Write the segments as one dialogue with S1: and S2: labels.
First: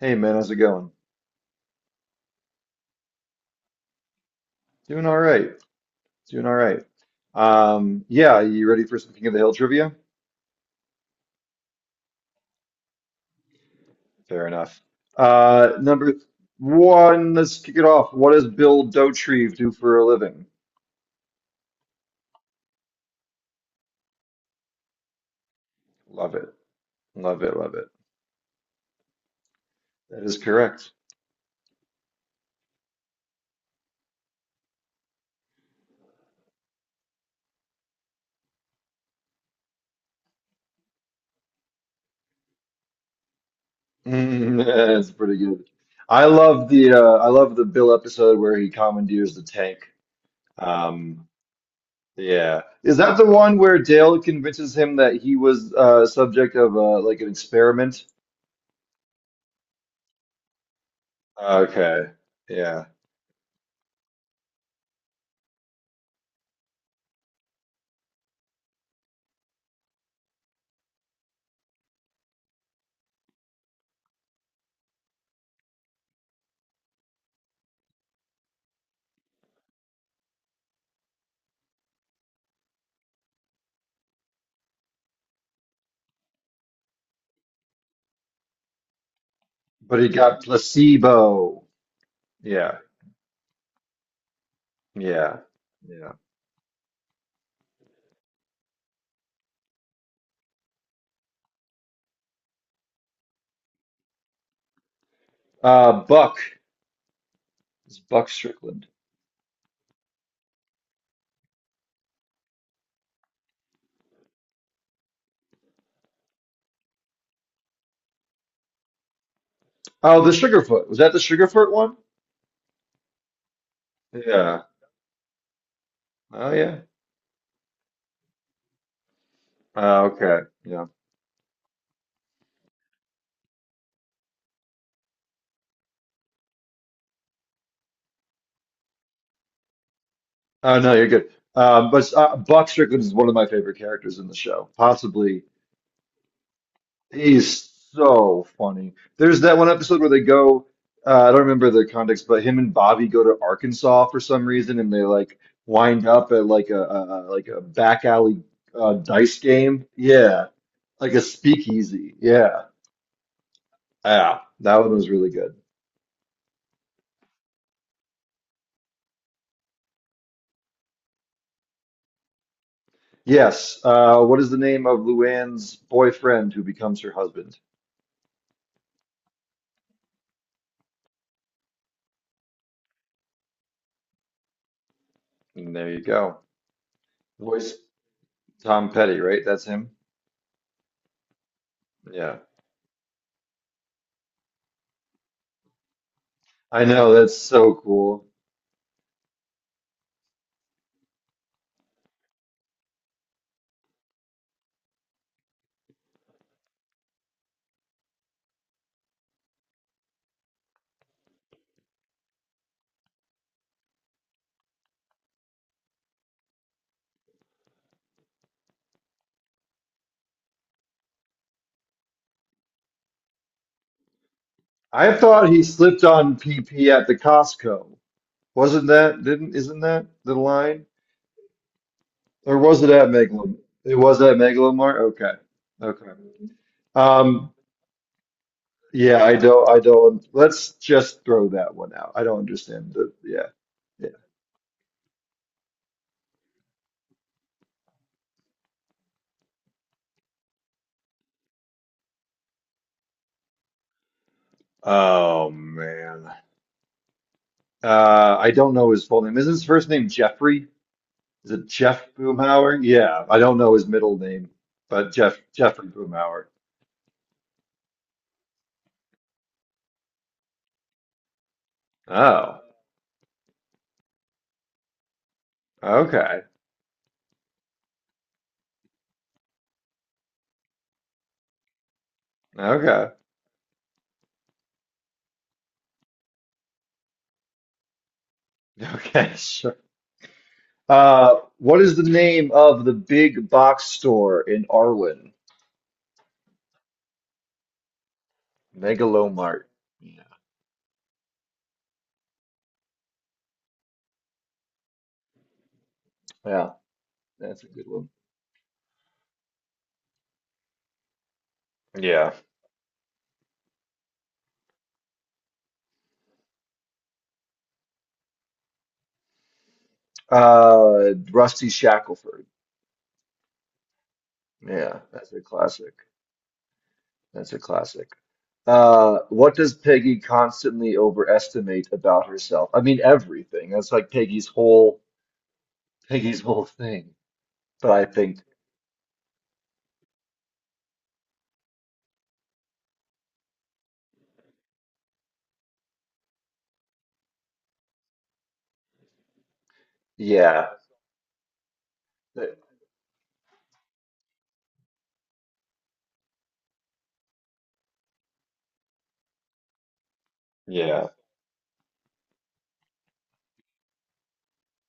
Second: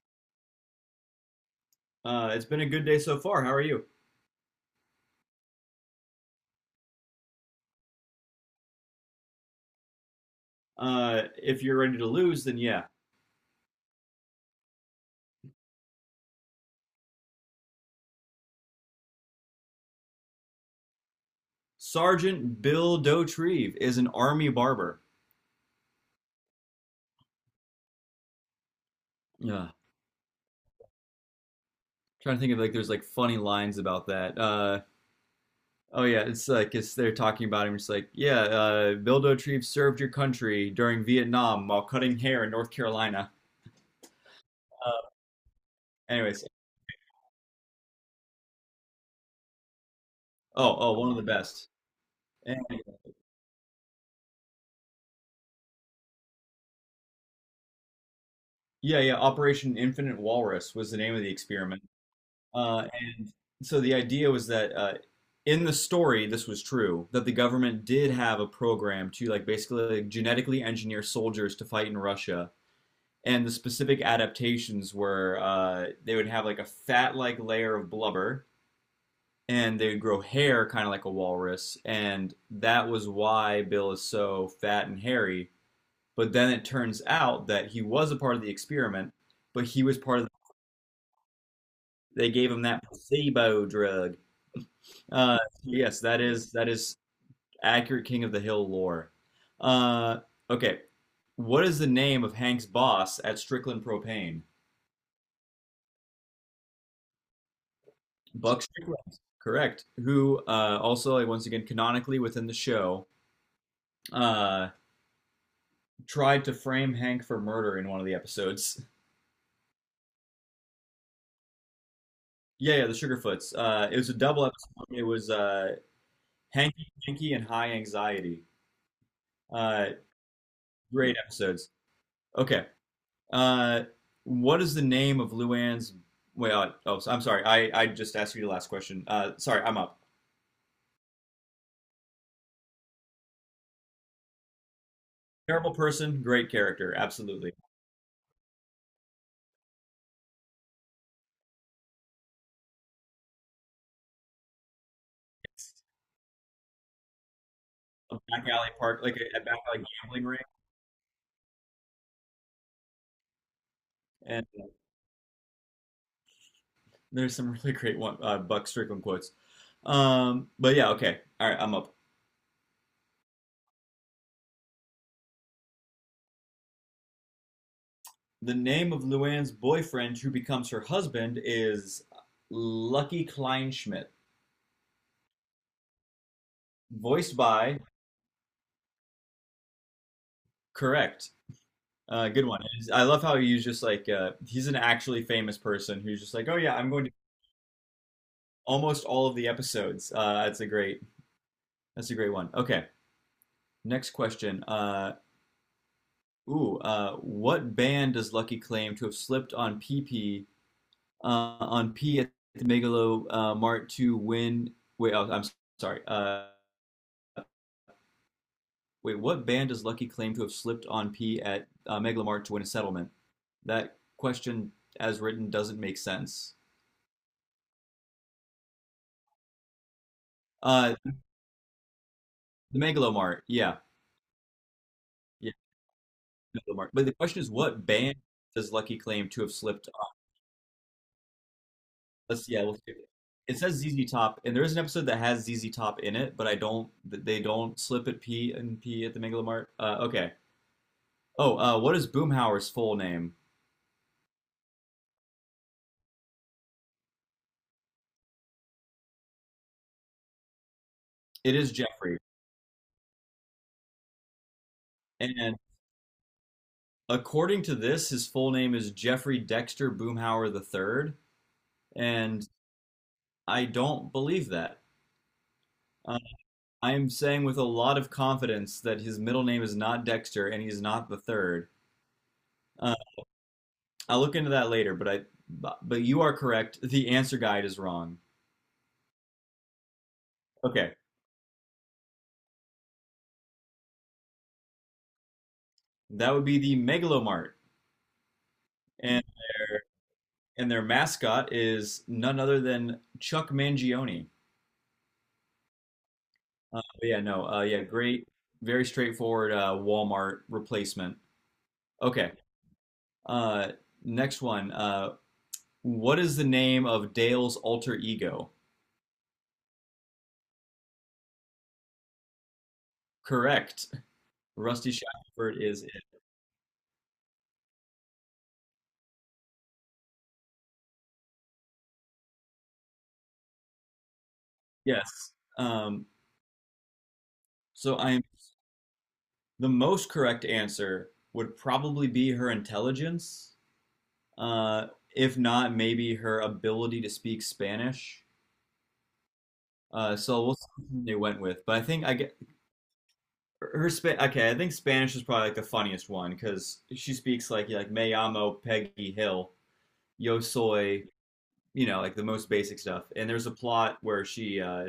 S1: Hey man, how's it going?
S2: It's been a good day so far. How are you?
S1: Doing all right. Doing all right. Yeah, you ready for some King of the Hill trivia?
S2: If you're ready to lose, then yeah.
S1: Fair enough. Number one, let's kick it off. What does Bill Dotrieve do for a living?
S2: Sergeant Bill Dotrieve is an army barber.
S1: Love it. Love it. Love it.
S2: Yeah.
S1: That is correct.
S2: Trying to think of like there's like funny lines about that. Oh yeah, it's like it's they're talking about him. It's like yeah, Bill Dotrieve served your country during Vietnam while cutting hair in North Carolina.
S1: Mm,
S2: Uh,
S1: That's pretty good.
S2: anyways,
S1: I love the Bill episode where he commandeers the tank.
S2: oh, one of the
S1: Um,
S2: best.
S1: yeah.
S2: And,
S1: Is that the one where Dale convinces him that he was subject of like an experiment?
S2: yeah, Operation Infinite Walrus was the name of the experiment.
S1: Okay. Yeah.
S2: Uh, and so the idea was that in the story, this was true, that the government did have a program to like basically like, genetically engineer soldiers to fight in Russia. And the specific adaptations were they would have like a fat-like layer of blubber, and they would grow hair kind of like a walrus, and that was why Bill is so fat and hairy. But then it turns out that he was a part of the experiment, but he was
S1: But he
S2: part of
S1: got placebo.
S2: the, they gave him
S1: Yeah.
S2: that placebo drug. Uh,
S1: Yeah.
S2: yes,
S1: Yeah.
S2: that is accurate King of the Hill lore. Uh, okay, what is the name of Hank's boss at Strickland Propane?
S1: Buck. It's Buck
S2: Buck
S1: Strickland.
S2: Strickland, correct. Who also, like, once again, canonically within the show, uh, tried to frame Hank for murder in one of the episodes.
S1: Oh, the Sugarfoot. Was that the Sugarfoot one?
S2: Yeah, yeah, the Sugarfoots. It was a double
S1: Yeah.
S2: episode. It was
S1: Oh, yeah.
S2: Hanky, Hanky, and High Anxiety. Uh,
S1: Oh, okay. Yeah.
S2: great episodes. Okay, Uh, what is the name of Luann's? Wait, oh, so- I'm sorry. I just asked you the last question. Sorry, I'm up.
S1: Oh, no, you're good. But Buck Strickland is one of my favorite characters in the show, possibly.
S2: Terrible person, great character, absolutely.
S1: He's so funny. There's that one episode where they go, I don't remember the context, but him and Bobby go to Arkansas for some reason, and they like
S2: It's
S1: wind up at like like a back
S2: a
S1: alley
S2: back alley park, like
S1: dice
S2: a back
S1: game.
S2: alley gambling ring,
S1: Yeah, like a speakeasy. Yeah, yeah,
S2: and
S1: that one was really good.
S2: there's some really great one, Buck Strickland quotes. But yeah, okay, all right, I'm up.
S1: Yes. What is the name of Luann's boyfriend who becomes her husband?
S2: The name of Luann's boyfriend, who becomes her husband, is Lucky Kleinschmidt,
S1: And there you go.
S2: voiced
S1: Voice
S2: by,
S1: Tom Petty, right? That's him.
S2: correct.
S1: Yeah,
S2: Good one. It is- I love how he's just like he's an actually famous person who's just like, oh yeah,
S1: I
S2: I'm going to
S1: know. That's so cool.
S2: almost all of the episodes. That's a great one. Okay, next question. Ooh, what band does Lucky claim to have slipped on PP on P at the Megalo Mart to win? Wait, oh, I'm sorry. Wait, what band does Lucky claim to have slipped on P at Megalo Mart to win a settlement? That question,
S1: I
S2: as written,
S1: thought he
S2: doesn't make
S1: slipped on
S2: sense.
S1: PP at the Costco. Wasn't that, didn't, isn't that the line?
S2: Uh,
S1: Or
S2: the
S1: was it at
S2: Megalomart,
S1: Megalom?
S2: yeah.
S1: It was at Megalomart? Okay.
S2: Yeah,
S1: Okay.
S2: no, mark. But the question is,
S1: Um,
S2: what band does Lucky
S1: yeah,
S2: claim to have
S1: I
S2: slipped on?
S1: don't, let's just throw that one out. I don't
S2: Let's yeah, let's
S1: understand
S2: do it.
S1: yeah,
S2: It says ZZ
S1: yeah.
S2: Top, and there is an episode that has ZZ Top in it, but I don't. Th- They don't slip at P and P at the Megalomart. Okay. Oh, what is Boomhauer's full name?
S1: Oh, man. I don't know his full name. Is his first name Jeffrey? Is
S2: It
S1: it
S2: is
S1: Jeff
S2: Jeffrey,
S1: Boomhauer? Yeah, I don't know his middle name, but
S2: and
S1: Jeffrey Boomhauer.
S2: according to this, his full name is Jeffrey Dexter Boomhauer the Third, and
S1: Oh,
S2: I don't believe that. Uh,
S1: okay.
S2: I am saying with a lot of confidence that his middle name is not Dexter and he's not the third. Uh,
S1: Okay.
S2: I'll look into that later, but you are correct. The answer guide is wrong.
S1: Okay, Sure.
S2: Okay,
S1: What is the name of the big box store in Arwen?
S2: that would be the Megalomart, and
S1: Megalomart. Yeah.
S2: their mascot is none other than Chuck Mangione.
S1: Yeah,
S2: But yeah, no,
S1: that's a
S2: yeah,
S1: good one.
S2: great, very straightforward Walmart replacement. Okay,
S1: Yeah.
S2: uh, next one. What is the name of Dale's alter ego?
S1: Rusty Shackelford.
S2: Correct. Rusty
S1: Yeah, that's a
S2: Shackford is
S1: classic.
S2: it.
S1: That's a classic. What does Peggy constantly overestimate about herself? I mean, everything. That's like
S2: Yes. Um,
S1: Peggy's whole thing. But
S2: so
S1: I
S2: I
S1: think,
S2: the most correct answer would probably be her intelligence. Uh, if not, maybe her ability to speak Spanish. So we'll
S1: yeah,
S2: see what they went with. But I think I get
S1: th-
S2: her Spa okay, I think Spanish is probably like the funniest one because she speaks like me llamo Peggy Hill, yo soy,
S1: yeah.
S2: you know, like the most basic stuff. And there's a plot where she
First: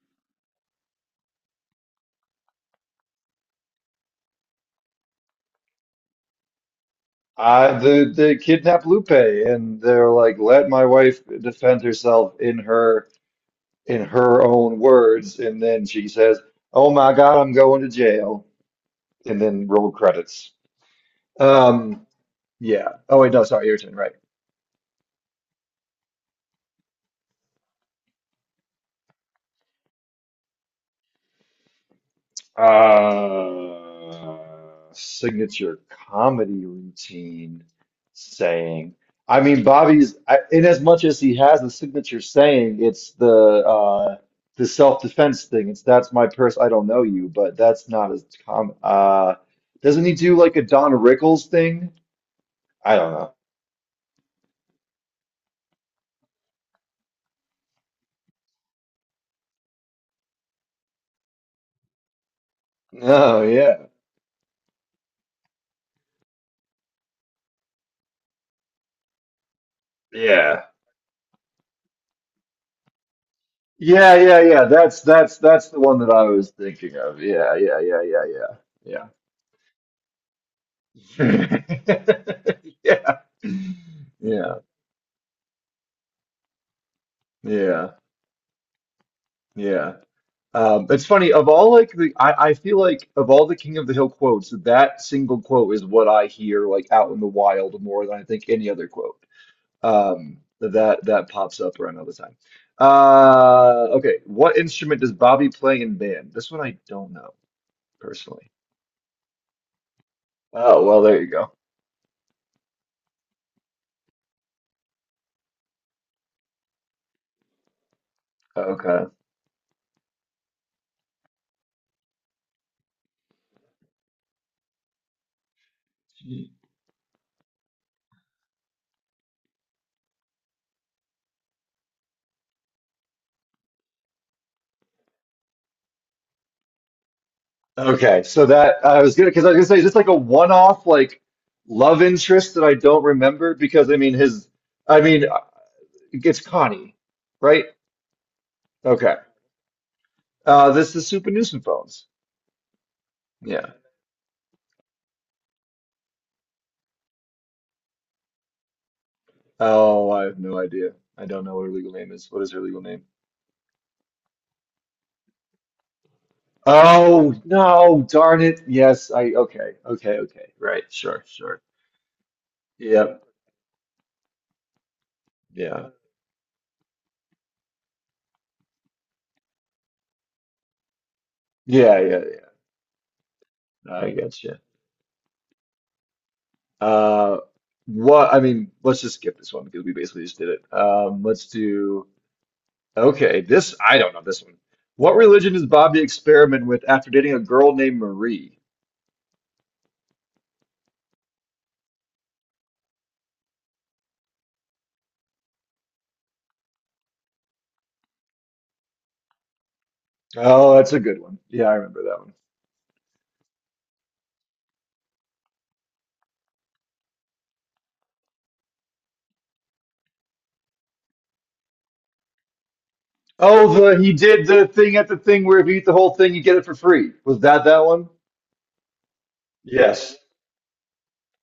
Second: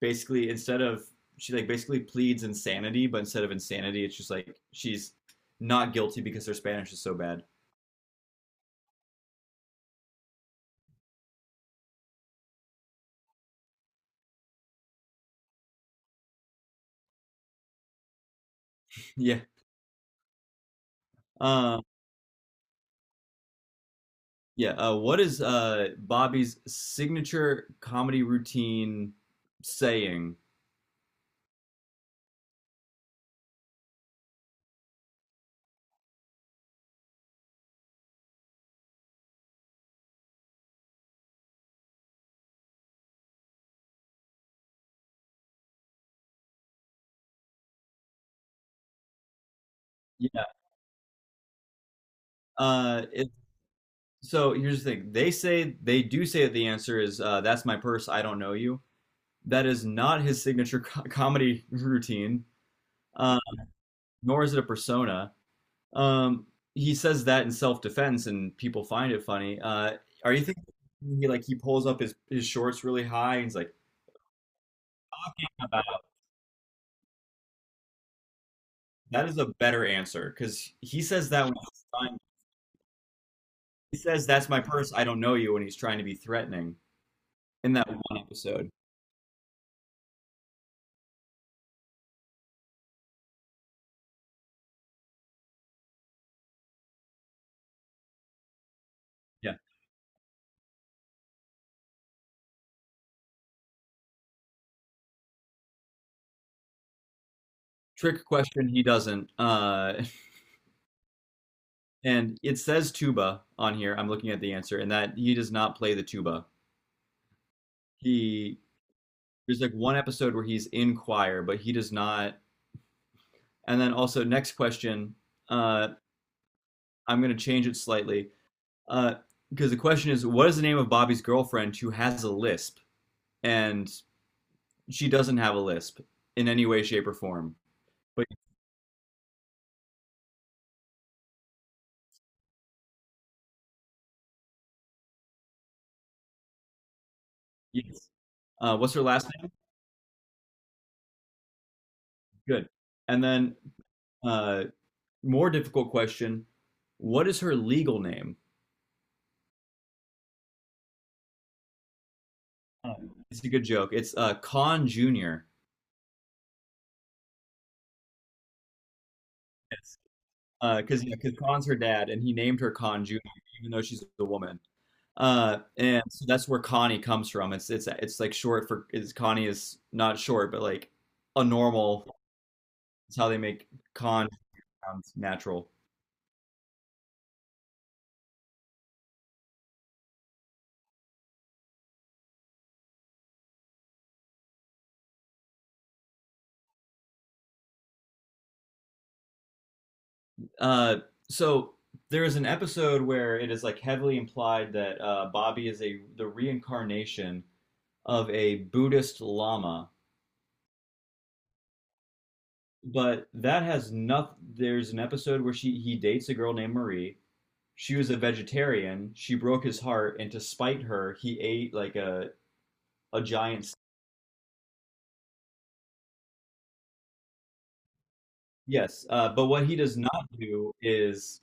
S2: basically instead of she like basically pleads insanity, but instead of insanity, it's just like she's not guilty because her Spanish is so bad.
S1: The kidnap Lupe, and they're like, let my wife defend herself in her own words, and then she says, "Oh my God, I'm going to jail," and
S2: Yeah,
S1: then roll credits.
S2: Uh,
S1: Um, yeah. Oh wait, no, sorry, your turn, right?
S2: yeah. What is Bobby's signature comedy routine saying?
S1: Uh, signature comedy routine saying. I mean, in as much as he has a signature saying, it's the self-defense thing. It's that's my purse, I don't know you, but that's not as common. Doesn't he do
S2: Yeah.
S1: like a Don Rickles thing? I
S2: Uh,
S1: don't
S2: it,
S1: know.
S2: so here's the thing. They do say that the answer is "That's my purse. I don't know you." That is not his signature co comedy routine, uh,
S1: Oh yeah,
S2: nor is it a persona. Um, he says that in self-defense, and people find it funny. Are you thinking
S1: yeah,
S2: he like he pulls up his shorts really high and he's like,
S1: yeah, yeah, yeah. That's the one that I was thinking of. Yeah, yeah, yeah, yeah, yeah, yeah.
S2: "That is a better answer," because
S1: Yeah.
S2: He says, That's
S1: Yeah.
S2: my purse. I don't know you when he's trying to be threatening in that
S1: Yeah.
S2: one episode.
S1: Yeah. It's funny, of all like the I feel like of all the King of the Hill quotes, that single quote is what I hear like out in the wild more than I think any other quote.
S2: Yeah.
S1: That pops up around all the time. Okay, what instrument does Bobby play in band? This one I don't know
S2: Trick
S1: personally.
S2: question, he doesn't.
S1: Oh, well, there you go.
S2: And it says tuba on here. I'm looking at the answer, and that he does not play the tuba. He
S1: Okay.
S2: There's like one episode where he's in choir, but he does not. And then also next question, uh, I'm gonna change it slightly because the question is, what is the name of Bobby's girlfriend who has a lisp, and she doesn't have a lisp in any way, shape, or form,
S1: Okay,
S2: but
S1: so that I was gonna because I was gonna say is this like a one-off like love interest that I don't remember because I mean his I mean it's Connie, right?
S2: yes. What's her
S1: Okay.
S2: last name?
S1: This is Super Nuisance
S2: Good. And then,
S1: Yeah.
S2: uh, more difficult question: what is her legal name?
S1: Oh, I have no idea. I don't know what her legal name is. What is her legal
S2: Uh,
S1: name?
S2: it's a good joke. It's Khan Junior.
S1: Oh no, darn it. Yes, I okay,
S2: Yes.
S1: okay, okay. Right,
S2: Because
S1: sure,
S2: because
S1: sure.
S2: Khan's her dad, and he named her Khan Junior,
S1: Yep.
S2: even though she's a woman.
S1: Yeah.
S2: And so that's where Connie comes from. It's like short for is Connie is not short, but like a
S1: Yeah,
S2: normal.
S1: yeah,
S2: It's how they make
S1: yeah. I
S2: Khan
S1: gotcha.
S2: sound natural.
S1: Uh, what I mean, let's just skip this one because we basically just did it. Let's do okay. This I don't know this one. What religion does Bobby experiment with after dating a girl named Marie?
S2: Uh, so there is an episode where it is like heavily implied that Bobby is a the reincarnation of a Buddhist lama,
S1: Oh, that's a good one. Yeah, I remember that one.
S2: but that has nothing. There's an episode where she he dates a girl named Marie. She was a vegetarian. She broke his heart, and to spite her, he ate like a giant.
S1: Oh, the he did the thing at the thing where if you eat the whole thing, you get it for free. Was that that one?
S2: Yes, but what he does
S1: Yes.
S2: not do is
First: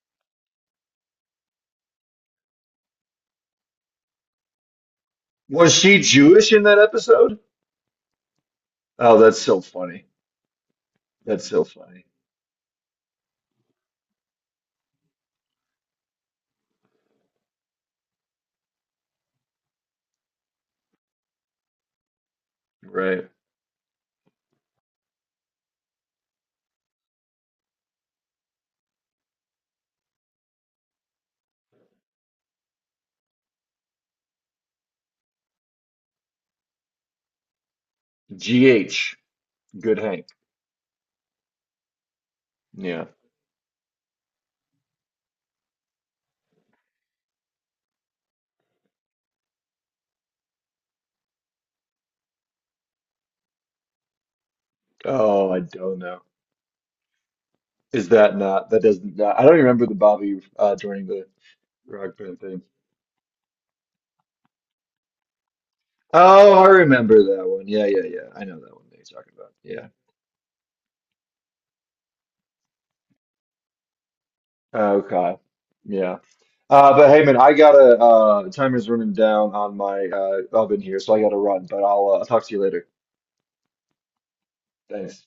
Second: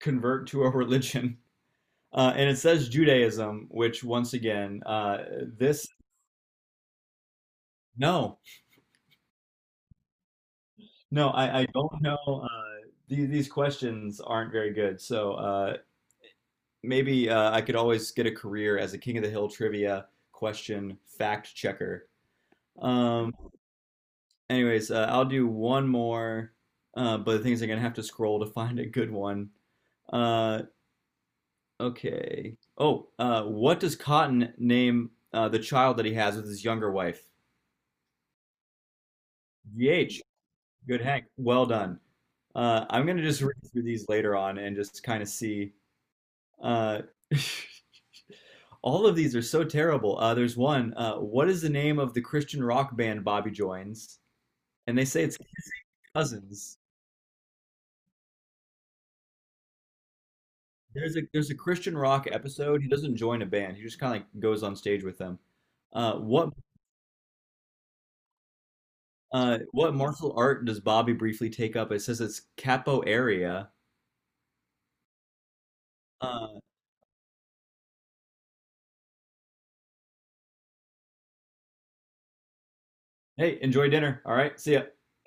S2: convert to a religion. And it says Judaism, which once again,
S1: Was
S2: this
S1: she Jewish in that episode?
S2: no,
S1: Oh, that's so funny.
S2: no,
S1: That's
S2: I,
S1: so
S2: I don't
S1: funny.
S2: know. These questions aren't very good. So maybe I could always get a career as a King of the Hill trivia question fact checker.
S1: Right.
S2: Um, anyways, I'll do one more, but the things I'm gonna have to scroll to find a good one. Uh, okay. Oh, what does Cotton name the child that he has with his younger wife?
S1: GH. Good
S2: GH.
S1: Hank.
S2: Good Hank. Well done.
S1: Yeah.
S2: I'm gonna just read through these later on and just kind of see. Uh, all of these are so terrible. There's one. What is the name of the Christian rock band Bobby joins? And they say it's
S1: Oh, I don't know.
S2: Cousins.
S1: Is that not? That doesn't. I don't remember the Bobby joining
S2: There's a
S1: the
S2: there's a Christian
S1: rock
S2: rock
S1: band thing.
S2: episode. He doesn't join a band. He just kind of like goes on stage with them. Uh, what
S1: Oh, I remember that one. Yeah, yeah, yeah. I know that one that you're talking about.
S2: uh,
S1: Yeah.
S2: what martial art does Bobby briefly take up? It says it's capoeira.
S1: Okay. Yeah.
S2: Uh,
S1: But hey, man, I gotta. Timer's running down on my oven here, so I gotta run. But I'll talk to you later.
S2: hey, enjoy dinner. All right, see ya.
S1: Thanks.